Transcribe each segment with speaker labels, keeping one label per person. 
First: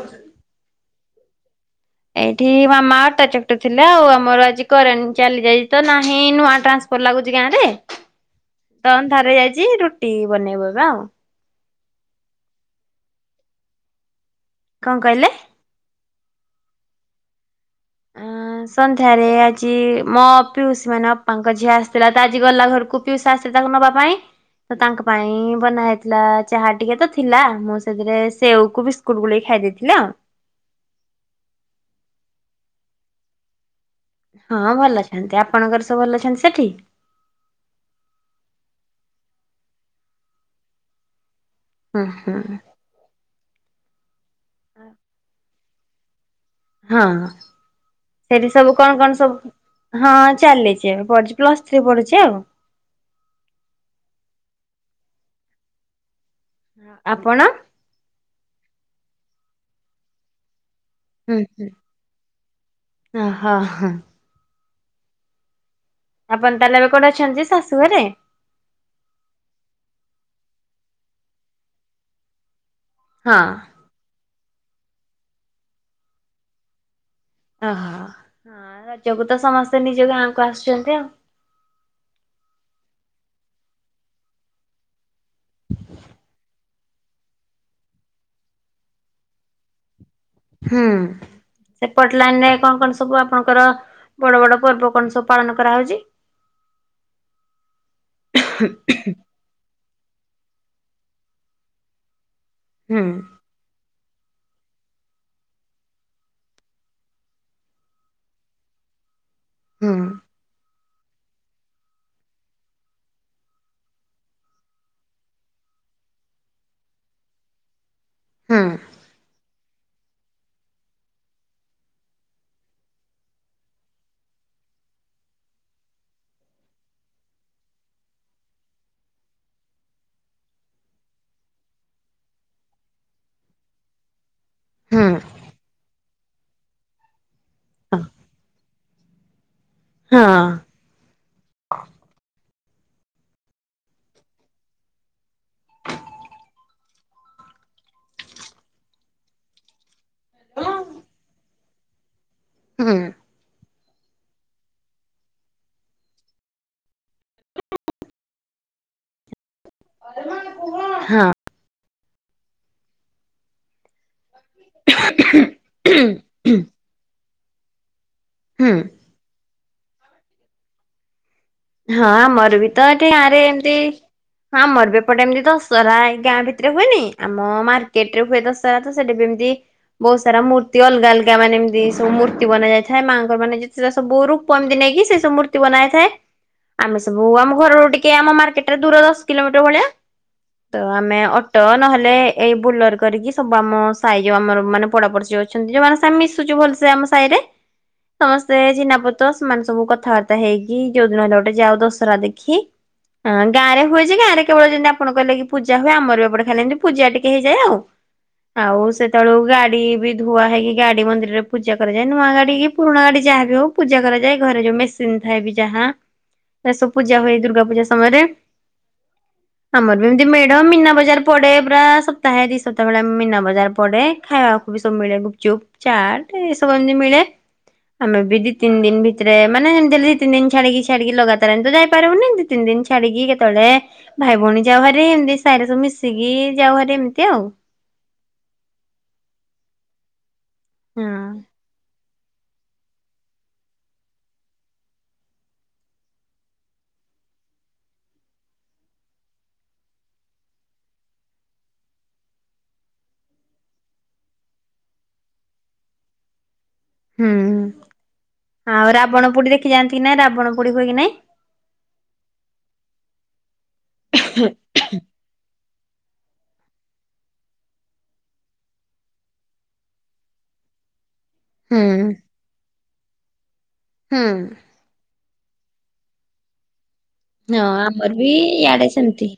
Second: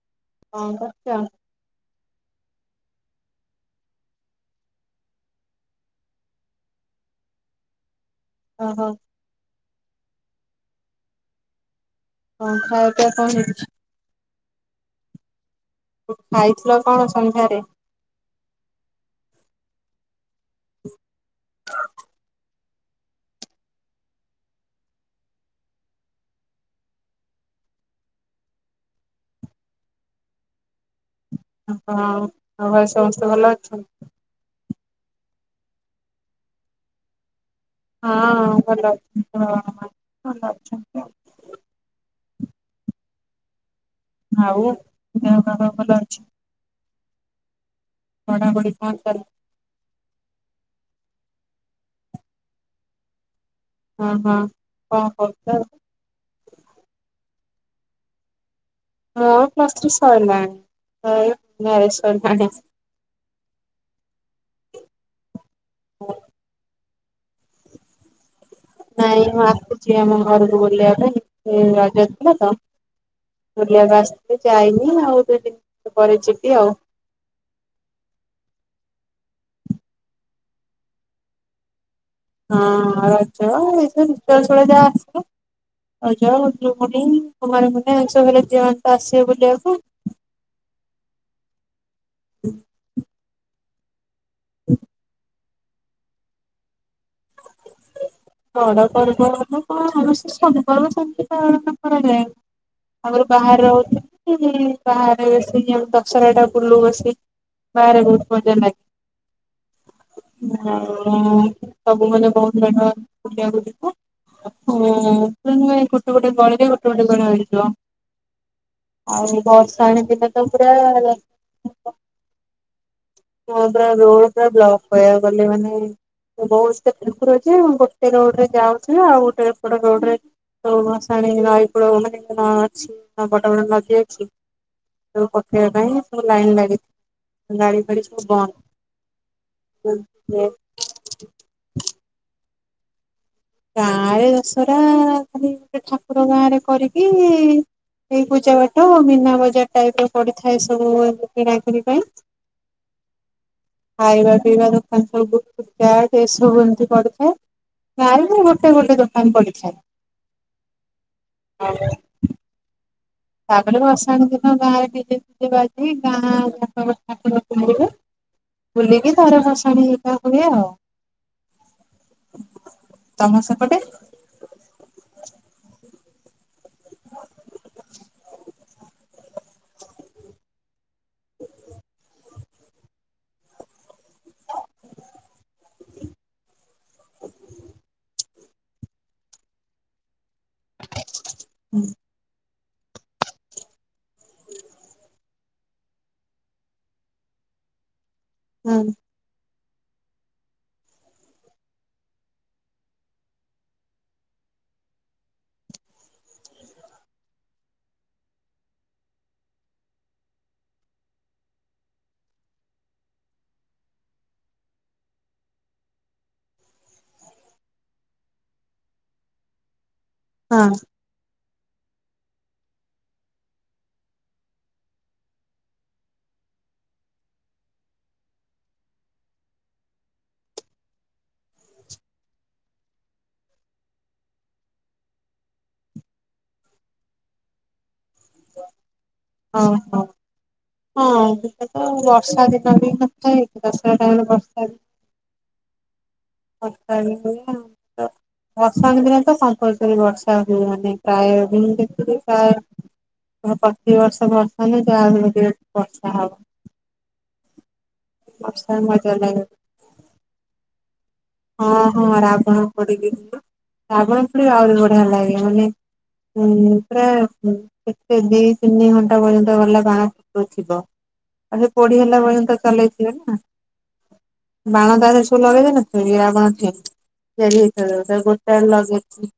Speaker 1: [unintelligible]
Speaker 2: କଣ କରୁଛ?
Speaker 1: [unintelligible] ଏଇଠି ମାମା ଅଟା ଚକଟୁ ଥିଲା। ଆଉ ଆମର ଆଜି କରେଣ୍ଟ ଚାଲିଯାଇଛି ତ ନାହିଁ ନୂଆ ଟ୍ରାନ୍ସ ବୋର ଲାଗୁଛି ଗାଁ ରେ
Speaker 2: ଓହୋ
Speaker 1: ତ ଅନ୍ଧାର ହେଇଯାଇଛି ରୁଟି ବନେଇବ ଏବେ ଆଉ।
Speaker 2: କନ ଖାଇଚ [unintelligible] ପିବା କଣ ହେଇଛି।
Speaker 1: କଣ କହିଲେ?
Speaker 2: ଉ ଖାଇଥିଲ କଣ ସନ୍ଧ୍ୟାରେ?
Speaker 1: ଅ ସନ୍ଧ୍ୟାରେ ଆଜି ମୋ ପିଉସୀ ମାନେ ଅପାଙ୍କ ଝିଅ ଆସିଥିଲା ତ ଆଜି ଗଲା ଘରକୁ। ପିଇସା ଆସି ତାକୁ ନବା ପାଇଁ। ତ ତାଙ୍କ ପାଇଁ ବନା ହେଇଥିଲା ଚାହା ଟିକେ ତ ଥିଲା ମୁଁ ସେଥିରେ ସେଓକୁ ବିସ୍ ବିସ୍କୁଟ ଗୁଳେଇ ଖାଇ ଦେଇଥିଲା ଆଉ।
Speaker 2: ଓହୋ, ଆଉ ଘରେ ସମସ୍ତେ ଭଲ ଅଛନ୍ତି?
Speaker 1: ହଁ ଭଲ ଅଛନ୍ତି। ଆପଣଙ୍କର ସବୁ ଭଲ ଅଛନ୍ତି ସେଠି?
Speaker 2: ହଁ ଭଲ ଅଛନ୍ତି ହଁ ଭଲ ଅଛନ୍ତି।
Speaker 1: ଉଁ ହୁଁ।
Speaker 2: ଆଉ ଦେହ ପା ସବୁ ଭଲ ଅଛି?
Speaker 1: ହଁ ସେଠି
Speaker 2: ପଢାପଢି
Speaker 1: ସବୁ କଣ କଣ କହନି
Speaker 2: ଚାଲିଛି?
Speaker 1: ସବୁ ହଁ ଚାଲିଛି ଏ ପଢୁଛି ପ୍ଲସ୍ ଥ୍ରୀ ପଢୁଛି ଆଉ।
Speaker 2: ହଁ ହଁ, କଣ କରୁଛ ଏବେ?
Speaker 1: ଆପଣ?
Speaker 2: ମୋର ପ୍ଲସ୍ ଥ୍ରି ଶଇଲାଣି। ଆଉ ମ୍ୟାରେଜ୍ ଶରିଲାଣି?
Speaker 1: ହ ହଁ ହ। ଆପଣ ତାହେଲେ ଏବେ କୋଉଠି ଅଛନ୍ତି ଶାଶୁ ଘରେ?
Speaker 2: ନାଇଁ ମୁଁ ଆସୁଛି ଆମ ଘରକୁ ବୁଲିବା ପାଇଁ ସେ ରଜ ଥିଲା ତ?
Speaker 1: ହଁ।
Speaker 2: ବୁଲିବାକୁ ଆସିଥିଲି ଯାଇନି ଆଉ ଦୁଇ ତିନି ପରେ ଯିବି ଆଉ।
Speaker 1: ଓହୋ। ହଁ ରଜକୁ ତ ସମସ୍ତେ ନିଜ ଗାଁକୁ ଆସୁଛନ୍ତି ଆଉ।
Speaker 2: ହଁ ରଜ ଏସବୁ ଯାହା ରିସେ ଯା ଆସିବ। ରଜ, ଖୁଦୁରୁକୁଣିି, କୁମାରୀପୂର୍ଣ୍ଣିମା ଏମିତି ସବୁ ହେଲେ ଝିଅ ମାନେ ତ ଆସିବେ ବୁଲିବାକୁ।
Speaker 1: ହୁଁ ସେପଟ ଲାଇନ୍ ରେ କଣ କଣ ସବୁ ଆପଣଙ୍କର ବଡ ବଡ ପର୍ବ କଣ ସବୁ ପାଳନ କରାହୋଉଛି? ହୁଁ
Speaker 2: ବଡ଼ ପର୍ବ କଣ ଆମର ତ ସବୁ ପର୍ବ ସେମିତି ପାଳନ କରାଯାଏ। ଆଗରୁ
Speaker 1: ହୁଁ
Speaker 2: ବାହାରେ ରହୁଥିଲି ବାହାରେ ବସି ଦଶରା ଟା ବୁଲୁ ବସି ବାହରେ ବୁଲୁ ମଜା ଲାଗେ।
Speaker 1: ହୁଁ।
Speaker 2: ଆଉ ସବୁ ମାନେ ବୋହୁତ୍ ଜାଗା ବୁଲିଆକୁ ଯିବୁ। ଆକୁ ଗୋଟେ ଗୋଟେ ଗଳୀରେ ଗୋଟେ ଗୋଟେ ମେଢ଼ ହେଇଥିବ।
Speaker 1: ହୁଁ।
Speaker 2: ଆଉ ଭସାଣି ଦିନ ତ ପୁରା ହ ପୁରା ରୋଡ ପୁରା ବ୍ଲକ୍ କହିବକୁ ଗଲେ ମାନେ ବହୁତ [unintelligible] ଅଛି। ସେ ରୋଡ୍ ରେ ଯାଉ ଥିଲା, ଆଉ ଗୋଟେ ରୋଡ ରେ ସବୁ ଭାସାଣି ନଈପୋଡ ମାନେ ନଁ ଅଛି ହଁ ବଡ ବଡ ନଦୀ ଅଛି।
Speaker 1: ହୁଁ
Speaker 2: ସବୁ ପକେଇବା ପାଇଁ ସବୁ ଲାଇନ୍ ଲାଗିଛି, ଗାଡି
Speaker 1: ହଁ
Speaker 2: ଫାଡ଼ି ସବୁ ବନ୍ଦ। ହୁଁ
Speaker 1: ହଁ
Speaker 2: ସେ ଗାଁ ରେ ଦଶରା ଖାଲି ଗୋଟେ ଠାକୁର ଗାଁରେ କରିକି ଏଇ ପୂଜା ପାଠ ମୀନା ବଜାର ଟାଇପ୍ ପଡିଥାଏ ସବୁ କିଣାକଣି ପାଇଁ।
Speaker 1: ହୁଁ।
Speaker 2: ଖାଇବା ପିଇବା ଦୋକାନ ସବୁୁଟ ଏସବୁ ଏମିତି ପଡ଼ିଥାଏ। ଗାଁରେ ବି ଗୋଟେ ଗୋଟେ ଦୋକାନ ପଡିଥାଏ।
Speaker 1: ହଁ।
Speaker 2: [unintelligible] ତାପରେ ବର୍ଷା ଦିଦିଙ୍କ ଗାଁ ରେ କିଏ ଦେଖିବାକୁ
Speaker 1: ହୁଁ
Speaker 2: ଆଇ ବି କଣ ଠାକୁର ଫାକୁର ବୁଲିବେ।
Speaker 1: ହୁଁ।
Speaker 2: ବୁଲିକି ତା ପରେ ଭସାଣି [unintelligible]
Speaker 1: ହଁ ଆମର ବି ତ ଏଠି ଗାଁ ରେ
Speaker 2: ତମ
Speaker 1: ଏମିତି।
Speaker 2: ସେପଟେ?
Speaker 1: ଆମର ବି ଏପଟେ ଏମତି ଦଶହରା ଏଇ ଗାଁ ଭିତ ହୁଏନି। ଆମ ମାର୍କେଟରେ ହୁଏ ଦଶରା ତ ସେଟା ବି ଏମିତି ବହୁ ସାରା ମୂର୍ତ୍ତି ଆଲଗା ଅଲଗା ମାନେ ଏମିତି ଏସବୁ ମୂର୍ ମୂର୍ତ୍ତି ବନା ଯାଇଥାଏ ମାଙ୍କ ମାନେ ଯେତେ ସବୁ ରୂପ ଏମିତି ନେଇକି ସେ ସବୁ ମୂର୍ତ୍ତି ବନାଯାଇଥାଏ। ଆମେ ସବୁ ଆମ ଘରରୁ ଟିକେ ଆମ ମାର୍କେଟରେ ଦୂର ଦଶ କିଲୋମିଟର ଭଳିଆ। ତ ଆମେ ଅଟ ନ ହେଲେ ଏଇ ବୁଲର୍ କରିକି ସବୁ ଆମ ସାାଇ ଯୋଉ ଆମର ମାନେ ପଡାପଡୋଶି ଯଉ ଅଛନ୍ତି, ଯୋଉମାନେ ସା ମିଶୁଛୁ ଭଲସେ ଆମ ସାହିରେ ସମସ୍ତେ
Speaker 2: ହଁ
Speaker 1: ଚିନାପତ ସେମାନେ ସବୁ କଥାବାର୍ତ୍ତା ହେଇକି ଯୋଉଦିନ ଯାଉ ଦଶରା ଦେଖି। ହଁ ଗାଁରେ ହୁଏ ଯେ ଗାଁରେ କେବଳ ଯେନ୍ତି ଆପଣ କିହିଲେ କି ପୂଜା ହୁଏ, ଆମର ଏପଟେ ଖାଲି ଏମିତି ପୂଜା ଟିକେ ହେଇଯାଏ ଆଉ। ଆଉ ସେତେବେଳକୁ ଗାଡି ବି ଧୁଆ ହେଇକି ଗାଡି ମନ୍ଦିରରେ ପୂଜା କରାଯାଏ। ନୂଆ ଗାଡି କି ପୁରୁଣା ଗାଡି ଯାହା ବି ହଉ ପୂଜା କରାଯାଏ। ଘରେ ଯୋଉ ମେସିନ୍ ଥାଏ ବି ଯାହା ଏସବୁ ପୂଜା ହୁଏ ଦୁର୍ଗା ପୂଜା ସମୟରେ। ଆମର ବି ଏମତି ମେଡ
Speaker 2: ହଁ
Speaker 1: ମନା ବଜାର ପଡେ ପୁରା ସପ୍ତାହେ ଦି ସପ୍ତାହ ଭଳିଆ ମୀନା ବଜାର ପଡେ। ଖାଇବା ବି ସବୁ ମିଳେ ଗୁପଚୁପ୍, ଚାଟ୍ ଏ ସବୁ ଏମିତି ମିଳେ। ଆମେ ବି ଦି ତିନ୍ ଦିନ୍ ଭିତରେ ମାନେ ଏମିତି ଡେଲି ଦି ତିିନ୍ଦିନ୍ ଛାଡିକ କି ଛାଡିକି ଲଗାତାର ଏମ୍ତି ତ ଯାଇ ପାରିବୁନି ଦି ତିନ୍ଦିନ୍ ଛାଡିକି କେତେବେଳେ ଭାଇ ଭଉଣୀ ଯାଉ ଭାରି। ଏନ୍ତି ସାଇରେ ସବୁ ମିଶିକି ଯାଉ ଭାରି ଏମିତି ଆଉ।
Speaker 2: ଓହୋ। ହଁ ସେଟା ତ ବର୍ଷାଦିନ ସରି ନ ଥାଏ। ଦଶରା ଟାଇମ ରେ ବର୍ଷା [unintelligible] ବର୍ଷା ଦିନ ତ କମ୍ପୋଲଶୋରି ବର୍ଷା ହୁଏ ମାନେ ପ୍ରାୟ [unintelligible] ପ୍ରତିିବର୍ଷ ବର୍ଷା ହିଁ ଯାହା ହେଲେ ବି ବର୍ଷା ହବ।
Speaker 1: ହୁଁ ହୁଁ
Speaker 2: ବର୍ଷା
Speaker 1: ଆଉ
Speaker 2: ମଜା
Speaker 1: ରାବଣ
Speaker 2: ଲାଗେ।
Speaker 1: ପୋଡି ଦେଖି ଯାଆନ୍ତି ନା ରାବଣ ପୋଡି ହୁଏ କି ନାଇଁ।
Speaker 2: ହଁ ହଁ ରାବଣ ପୋଡିକି। ରାବଣ ପୋଡି ଆହୁରି ବଢିଆ ଲାଗେ ମାନେ ହୁଁ ପୁରା ଏତେ ଦି ତିନି ଘଣ୍ଟା ପର୍ଯ୍ୟନ୍ତ ଗଲା ବାଣ ଫୁଟୁ ଥିବ। ଆଉ ସେ ପୋଢି
Speaker 1: ହୁଁ।
Speaker 2: ହେଲା ପର୍ଯ୍ୟନ୍ତ ଚଲେଇଥିବେ ନା।
Speaker 1: ହଁ।
Speaker 2: ବାଣ ତାଧିରେ ସବୁ ଲଗେଇ ଦେଇନଥିବେ କି ରାବଣ ଠେଇଁ।
Speaker 1: ହଁ ଆମର
Speaker 2: [unintelligible]
Speaker 1: ବି
Speaker 2: ଗୋଟେ
Speaker 1: ଇଆଡେ ସେମିତି।
Speaker 2: ଲଗେଇଛି।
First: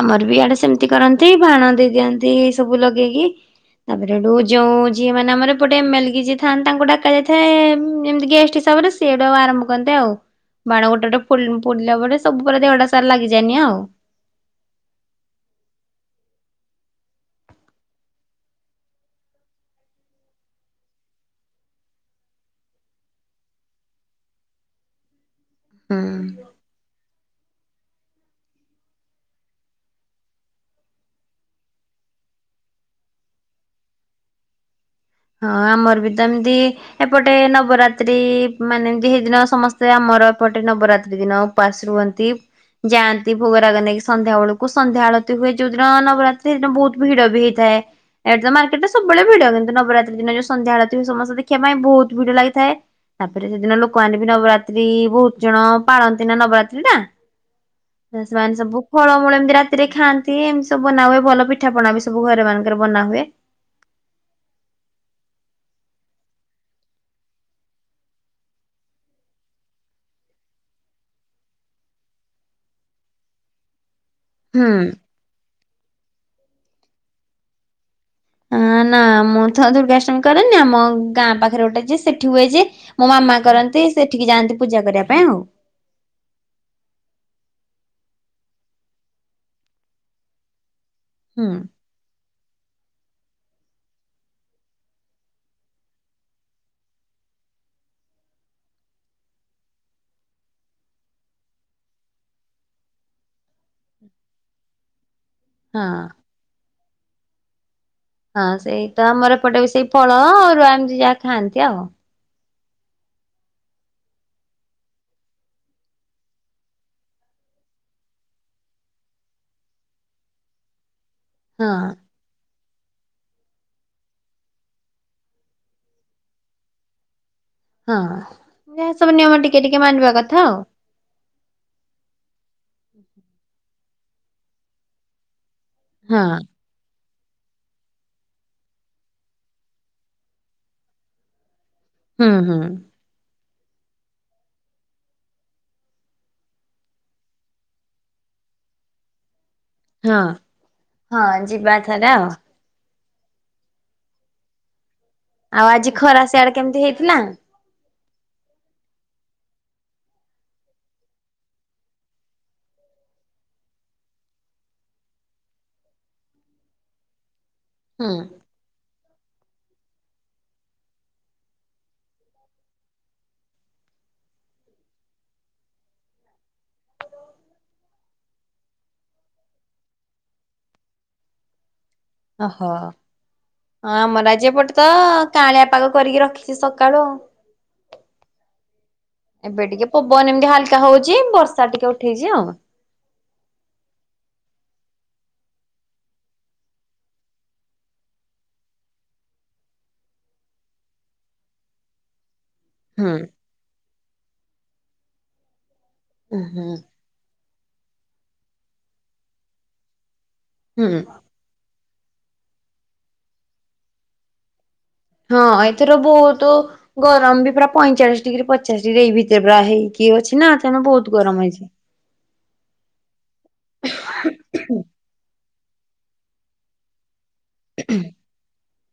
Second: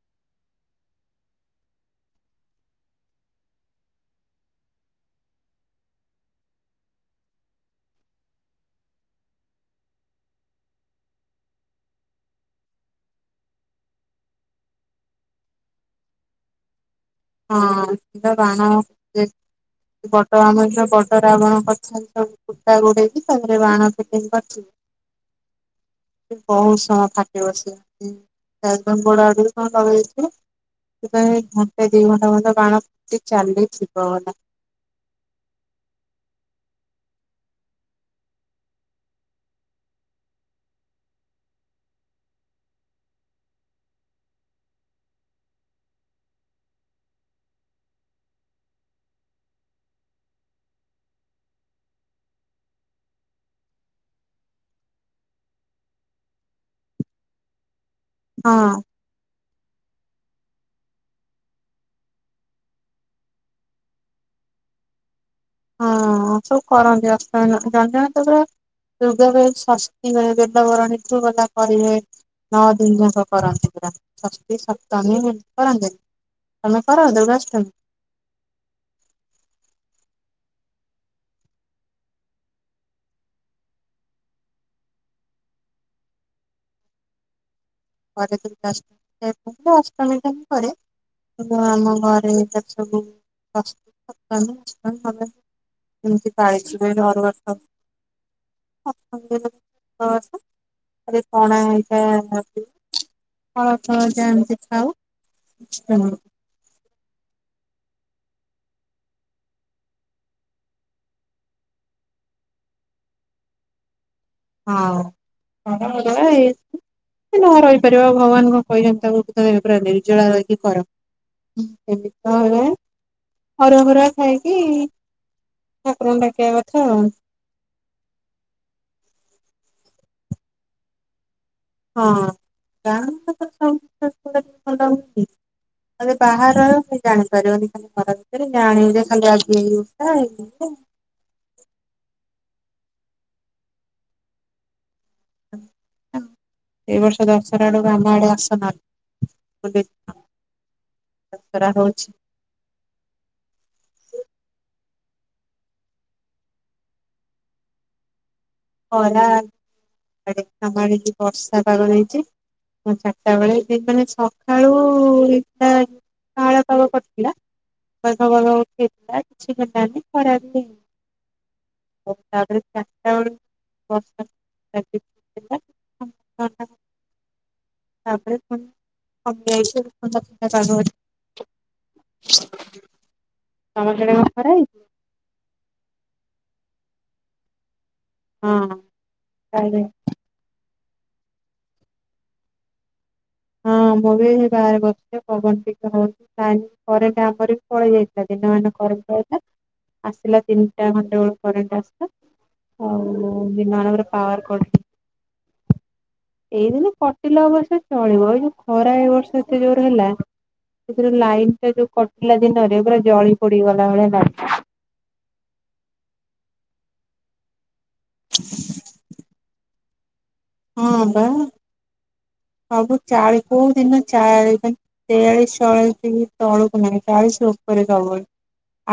Speaker 1: ଆମର ବି ଆଡେ ସେମିତି କରନ୍ତି। ବାଣ ଦେଇଦିଅନ୍ତି ସବୁ ଲଗେଇକି। ତାପରେ ସୋଉଟୁ ଯୋଉ ଯିଏ ମାନେ ଆମର ଏପଟେ ଗୋଟେ ଏମ ଏଲ କି ଯିଏ ଥାନ୍ତି ତାଙ୍କୁ ଡକା ଯାଇଥାଏ ଏମତି ଗେଷ୍ଟ୍ ହିସାବରେ। ସେଟାକୁ ଆରମ୍ଭ କରନ୍ତେ ଆଉ। ବାଣ ଗୋଟେେ ଫୁଡିଲା ପରେ ସବୁ ପରେ ଦେହଟା ସାରା ଲାଗିଯାଏ ନିଆଁ ଆଉ।
Speaker 2: ହଁ ସେ ତ ବାଣ ସେ ବଡ ଆମର ଯୋଉ ବଡ ରାବଣ କରିଥାନ୍ତି ସବୁ କୁଟା ଗୁଡେଇ କି, ତାପରେ ବାଣ ଫିଟିଙ୍ଗ୍ କରିଥିବେ।
Speaker 1: [inaudible]
Speaker 2: ସେ ବହୁ ସମୟ ଫା ଟିବ ସିଏ। [unintelligible] ଗୋଡ ଆଡୁ କଣ ଲଗେଇ ଦେଇଥିବ [unintelligible] ଘଣ୍ଟା ଦି ଘଣ୍ଟା ଘଣ୍ଟେ ବାଣ ଫୁଟି ଚାଲିଥିବ ଗଲା।
Speaker 1: ହଁ ଆମର ବି ତ ଏମିତି ଏପଟେ ନବରାତ୍ରି ମାନେ ଦିହି ଦିନ ସମସ୍ତେ ଆମର ଏପଟେ ନବରାତ୍ରି ଦିନ ଉପାସ ରୁହନ୍ତି। ଯାଆନ୍ତି ଭୋଗରାଗ ନେଇକି ସନ୍ଧ୍ୟା ବେଳକୁ ସନ୍ଧ୍ୟା ଆଳତି ହୁଏ ଯୋଉଦିନ ନବରାତ୍ରି ସେଇଦିନ ବହୁତ ଭିଡ ବି ହେଇଥାଏ। ଏଇଠି ତ ମାର୍କେଟରେ ସବୁବେଳେ ଭିଡ କିନ୍ତୁ ନବରାତ୍ରି ଦିନ ଯୋଉ ସନ୍ଧ୍ୟାବେଳେ ସମସ୍ତେ ଦେଖିବା ପାଇଁ ବହୁତ ଭିଡ ଲାଗିଥାଏ ତାପରେ ସେଦିନ ଲୋକମାନେ ବି ନବରାତ୍ରି ବହୁତ ଜଣ ପାଳନ୍ତି ନା ନବରାତ୍ରି ଟା। ସେମାନେ ସବୁ
Speaker 2: ହଁ
Speaker 1: ଫଳମୂଳ ଏମିତି ରାତିରେ ଖାଆନ୍ତି ଏମିତି ସବୁ ବନାହୁଏ ଭଲ ପିଠାପଣା ବି ସବୁ ଘରେ ମାନଙ୍କରେ ବନାହୁଏ।
Speaker 2: ହଁ ସବୁ କରନ୍ତି ଆସ ପାଇଁ ଜାଣି ତ ପୁର ଯୁଗ ବ ଷଷ୍ଠୀ ହୁଏ ବେଲବରଣୀ ତୁଗଲା କରିହେ। ନଅ ଦିନ ଯାକ କରନ୍ତି ପୁରା। ଷଷ୍ଠୀ
Speaker 1: ହୁଁ
Speaker 2: ସ୍ତପ୍ତ ମମୀ କରନ୍ତି ତମେ କର ଦୁର୍ଗାଷ୍ଟମୀ।
Speaker 1: ନା ମୁଁ ତ ଦୁର୍ଗାଷ୍ଟମି କରେନି ଆମ ଗାଁ ପାଖରେ ଗୋଟେ ଯେ ସେଠି ହୁଏ ଯେ ମୋ ମାମା କରନ୍ତି ସେଠିକି ଯାଆନ୍ତି ପୂଜା କରିବା ପାଇଁ ଆଉ
Speaker 2: ପରେ ଦୂର୍ଗାର୍ଷ୍ଟମୀ ଅଷ୍ଟମୀ ଟା ପରେ
Speaker 1: ହୁଁ
Speaker 2: ଆମ ଘରେ। [inaudible] ତମତି ଚାଳିଶ ବେ ଘର ବର୍ଷ। [inaudible] ପଣା ହେଇଥାଏ [inaudible] ହଁ ହ ଯାଣିନ୍ତି ଖାଉ
Speaker 1: ହଁ।
Speaker 2: ହ
Speaker 1: ହଁ ସେଇ ତ ଆମର ଏପଟେ ବି ସେଇ ଫଳ ଅରୁଆ ଏମିତି ଯାହା ଖାଆନ୍ତି ଆଉ।
Speaker 2: ହଁ [inaudible] ଯଦି ନ ରହିପାରିବ ଭଗବାନ କଣ କହିଛନ୍ତି ନିର୍ଜଳା ରହିକି କର।
Speaker 1: ହଁ
Speaker 2: ଏମିତି ତ ଅରୁଆଫରୁଆ ଖାଇକି। ଠାକୁରଙ୍କୁ ଡାକିବା କଥା ଆଉ।
Speaker 1: ହଁ ଯ ସବୁ ନିୟମ ଟିକେ ଟିକେ ମାନିବା କଥା ଆଉ।
Speaker 2: ହଁ ଗାଁ ତ ଭଲ [inaudible] ଆରେ
Speaker 1: ହଁ
Speaker 2: ବାହାରର ଜାଣିପାରିବନି ଖାଲି ଖରା ଭିତରେ ଜାଣିବୁ ଯେ ଖାଲି ଆଜି ଏଇା ହେଇ।
Speaker 1: ହୁଁ ହୁଁ।
Speaker 2: ଏ ବର୍ଷ ଦଶହରା ଆଡକୁ ଆମ ଆଡେ ଆସୁନାହାନ୍ତି
Speaker 1: ହଁ ହଁ
Speaker 2: ଦଶହରା
Speaker 1: ଯିବା
Speaker 2: ହଉଛି
Speaker 1: ଥରେ ଆଉ। ଆଉ ଆଜି ଖରା ସେଆଡେ କେମିତି ହେଇଥିଲା।
Speaker 2: [inaudible] ବର୍ଷା ପାଗ ହେଇଛି। ଚାରିଟା ବେଳେ ମାନେ ସକାଳୁ ଏଇଟା। [unintelligible] କଳବ
Speaker 1: ହୁଁ
Speaker 2: କରିଥିଲା। କିଛି ହେଲାନି ଥରେ ଅଧେ ତାପରେ ବର୍ଷା ଲାଗିଥିଲା [inaudible]
Speaker 1: ଓହୋ
Speaker 2: ତମ ସିଆଡେ କଣ
Speaker 1: ଆମର ଆଜି
Speaker 2: ଖରା
Speaker 1: ଏପଟେ
Speaker 2: ହେଇଛି?
Speaker 1: ତ କାଳିଆ ପାଗ କରିକି ରଖିଛି ସକାଳୁ ଆଉ।
Speaker 2: ହଁ
Speaker 1: ଏବେ
Speaker 2: ତାହେଲେ
Speaker 1: ଟିକେ ପବନ ଏମିତି ହାଲକା ହଉଛି ବର୍ଷା ଟିକେ ଉଠେଇଛି ଆଉ।
Speaker 2: ହଁ ମୁଁ ବି ବାହାରେ ବସିଛି ପବନ ଟିକେ ହଉଛି। ତା ପରେ କାମରେ ବି ପଳେଇ ଯାଇଥିଲା ଦିନମାନ [inaudible] ଆସିଲା ତିନିଟା ଖଣ୍ଡେ ବେଳକୁ କରେଣ୍ଟ ଆସିଲା। ହଉ
Speaker 1: ହୁଁ
Speaker 2: ହଉ ଦିନରେ ପାୱାର୍ କଟ।
Speaker 1: ହୁଁ
Speaker 2: ଏଇଦିନ କଟିଲ ଅବର୍ଷ ଚଳିବ ଏଇ ଯୋଉ ଖରା ଏ ବର୍ଷ ଏତେ ଯୋର ହେଲା।
Speaker 1: ହୁଁ
Speaker 2: ସେଥି ଲାଇନଟା ଯୋଉ କଟିଲା ଦିନରେ ପୁରା ଜଳି ପଡିଗଲା ଭଳିଆ ଲାଇ
Speaker 1: ହଁ ଏଥିର ବହୁତ ଗରମ ବି ପୁରା ପଇଁଚାଳିଶ ଡିଗ୍ରୀ ପଚାଶ ଡିଗ୍ରୀ ଏଇ ଭିତରେ ପୁରା ହେଇକି କି ଅଛି ନା ଆପଣ
Speaker 2: ଲାଗିଲା ହଁ
Speaker 1: ବହୁତ
Speaker 2: ବା
Speaker 1: ଗରମ ହେଇଛି।
Speaker 2: ସବୁ ଚାଳିି କୋଉ ଦିନ ଚାଳି ତେୟାଳିଶି ଚଉରାଳିଶି ଡିଗ୍ରି ତଳୁକୁ ନାହିଁ ଚାଳିଶି ଉପରେ ସବୁ ବେଳେ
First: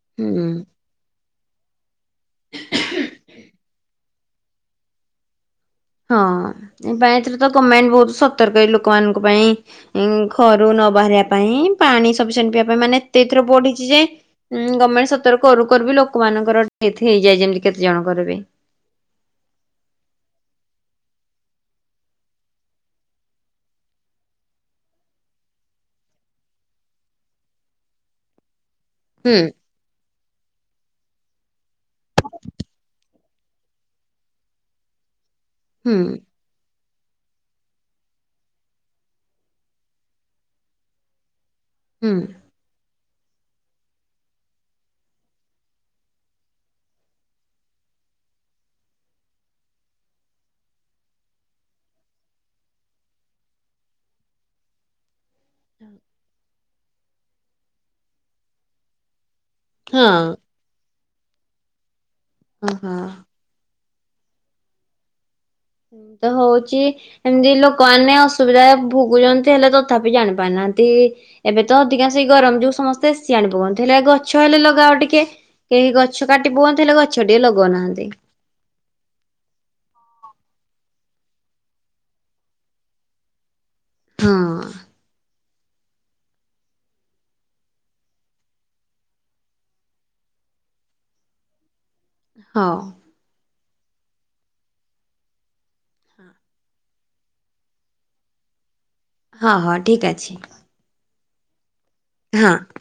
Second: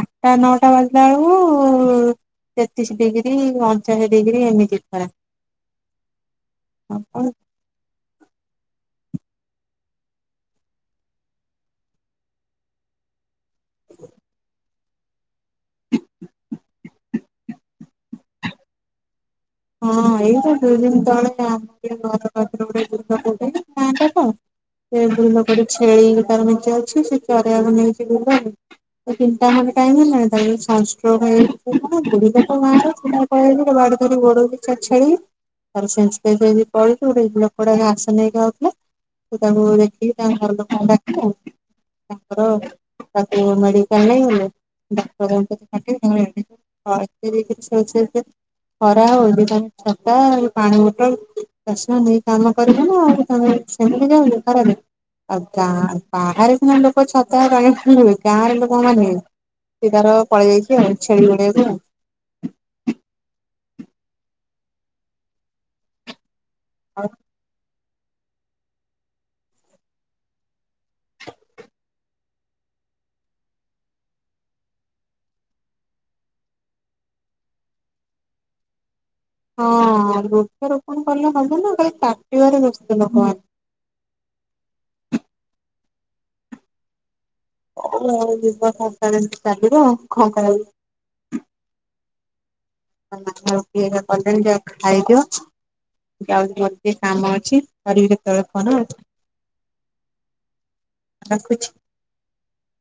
Speaker 2: ଆଠଟା
Speaker 1: ହୁଁ
Speaker 2: ନଅଟା ବାଜିଲା ବେଳକୁ ତେତିଶି ଡିଗ୍ରୀ ଅଣଚାଳିଶି ଡିଗ୍ରୀ ଏମିତି ଖରା।
Speaker 1: ହଁ ଏଇଥି ପାଇଁ
Speaker 2: ହଁ
Speaker 1: ତ ଗମେଣ୍ଟ ବହୁତ ସତର୍କ ଏଇ ଲୋକମାନଙ୍କ ପାଇଁ ଉଁ ଘରୁ ନ ବାହାରିବା ପାଇଁ ପାଣି ସପିସେଣ୍ଟ ପିଇବା ପାଇଁ ମାନେ ଏତେ ଏଥର ବଢିଛି ଯେ ଗର୍ଣ୍ଣମେଣ୍ଟ ସତର୍କ କରୁ କରୁ ବି ଲୋକମାନଙ୍କର ଡେଥ ହେଇଯାଏ ଏମିତି କେତେ ଜଣଙ୍କର ବି।
Speaker 2: ହଁ ଏଇ ତ ଦୁଇ ଦିନି ତଳେ ଆମ ସେ ଘର ପାଖର ଗୋଟେ [unintelligible] ସେ ବୁଢୀ ଲୋକଟେ ଛେଳି ତାର ମେଞ୍ଚେ ଅଛି ସେ ଚରେଇଆକୁ ନେଇକି ବୁଲାନ୍ତି ସେ
Speaker 1: ହୁଁ
Speaker 2: ତିନଟା ଖଣ୍ଡେ କାହିଁକି ନା ତାକୁ ସନଷ୍ଟ୍ରୋକ ହେଇକି ବୁଢି ଟା ତ ଗାଁର ପିଲା କହିବା କଥା ବାଡି ଧରିକି ଗୋଡଉଛି।
Speaker 1: ହୁଁ
Speaker 2: [unintelligible] ତଳୁକୁ ଗୋଟେ ଲୋକଟା ଘାସ ନେଇକି ଆଉଥିଲେ ସେ ତାଙ୍କୁ ଦେଖିକି ତାଙ୍କ ଘର ଲୋକଙ୍କୁ ଡାକ [unintelligible]
Speaker 1: ହୁଁ
Speaker 2: ତାଙ୍କର ତାକୁ ମେଡିକାଲ ନେଇଗଲେ ଡାକ୍ତରଙ୍କ ପାଖେ ସେମାନେ ଆଡମିଟ ପଇଁତିରିଶି ଛୁଇଁ ଛୁଇଁକା ଖରା ହଉଛି। ଛତା, ପାଣି ବୋଟଲ, ଚଷମା ନେଇ କାମ କରିବନା ଆହୁରୀ ତମେ ସେମିତି ଯାଉନି [unintelligible] ଆଉ ଗାଁ ବାହାରେ ସିନା ଲୋକ ଛତା, ପାଣିବୋତଲ ନେବେ ଗାଁରେ ଲୋକମାନେ ସେ ତାର
Speaker 1: ହଁ
Speaker 2: ପଳେଇ ଯାଇଛି ଆଉ ଛେଳି ଗୋଡେଇବା ପାଇଁ।
Speaker 1: ଆହାଃ। ମୁଁ ତ ହଉଛି ଏମିତି ଲୋକମାନେ ଅସୁବିଧା ଭୁଗୁଛନ୍ତି ହେଲେ ତଥାପି ଜାଣି ପାରୁନାହାନ୍ତି। ଏବେ ତ ଅଧିକାଂଶ ଏଇ ଗରମ ଯୋଗୁ ସମସ୍ତେ ଏ ସି ଆଣି ପକାଉଛନ୍ତି ହେଲେ ଗଛ ହେଲେ ଲଗାଅ ଟିକେ। କେହି ଗଛ କାଟି ପକଉଛନ୍ତି ହେଲେ ଗଛ ଟିଏ ଲଗଉନାହାନ୍ତି।
Speaker 2: ହଁ ବୃକ୍ଷ ରୋପଣ କଲେ ହବ ନା ଖାଲି କାଟିବାରେ ବ୍ୟସ୍ତ ଲୋକ ମାନେ।
Speaker 1: ହଁ।
Speaker 2: ହଉ ଆଉ ଯୁଗ ସଂସ୍ଥା ଯେମିତି ଚାଲିବ ଆଉ କଣ କରାଯିବ।
Speaker 1: ହଁ।
Speaker 2: ମାମା ରୁଟି ହେରିକା କଲେଣି ଯାଅଖାଇଦିଅ, ଯାଉଛି ମୋର ଟିକେ କାମ ଅଛି କରିବି କେତବେଳେ ଫୋନ ଆଉ।
Speaker 1: ହଁ ହଁ ଠିକ୍ ଅଛି।
Speaker 2: ରଖୁଛି।
Speaker 1: ହଁ।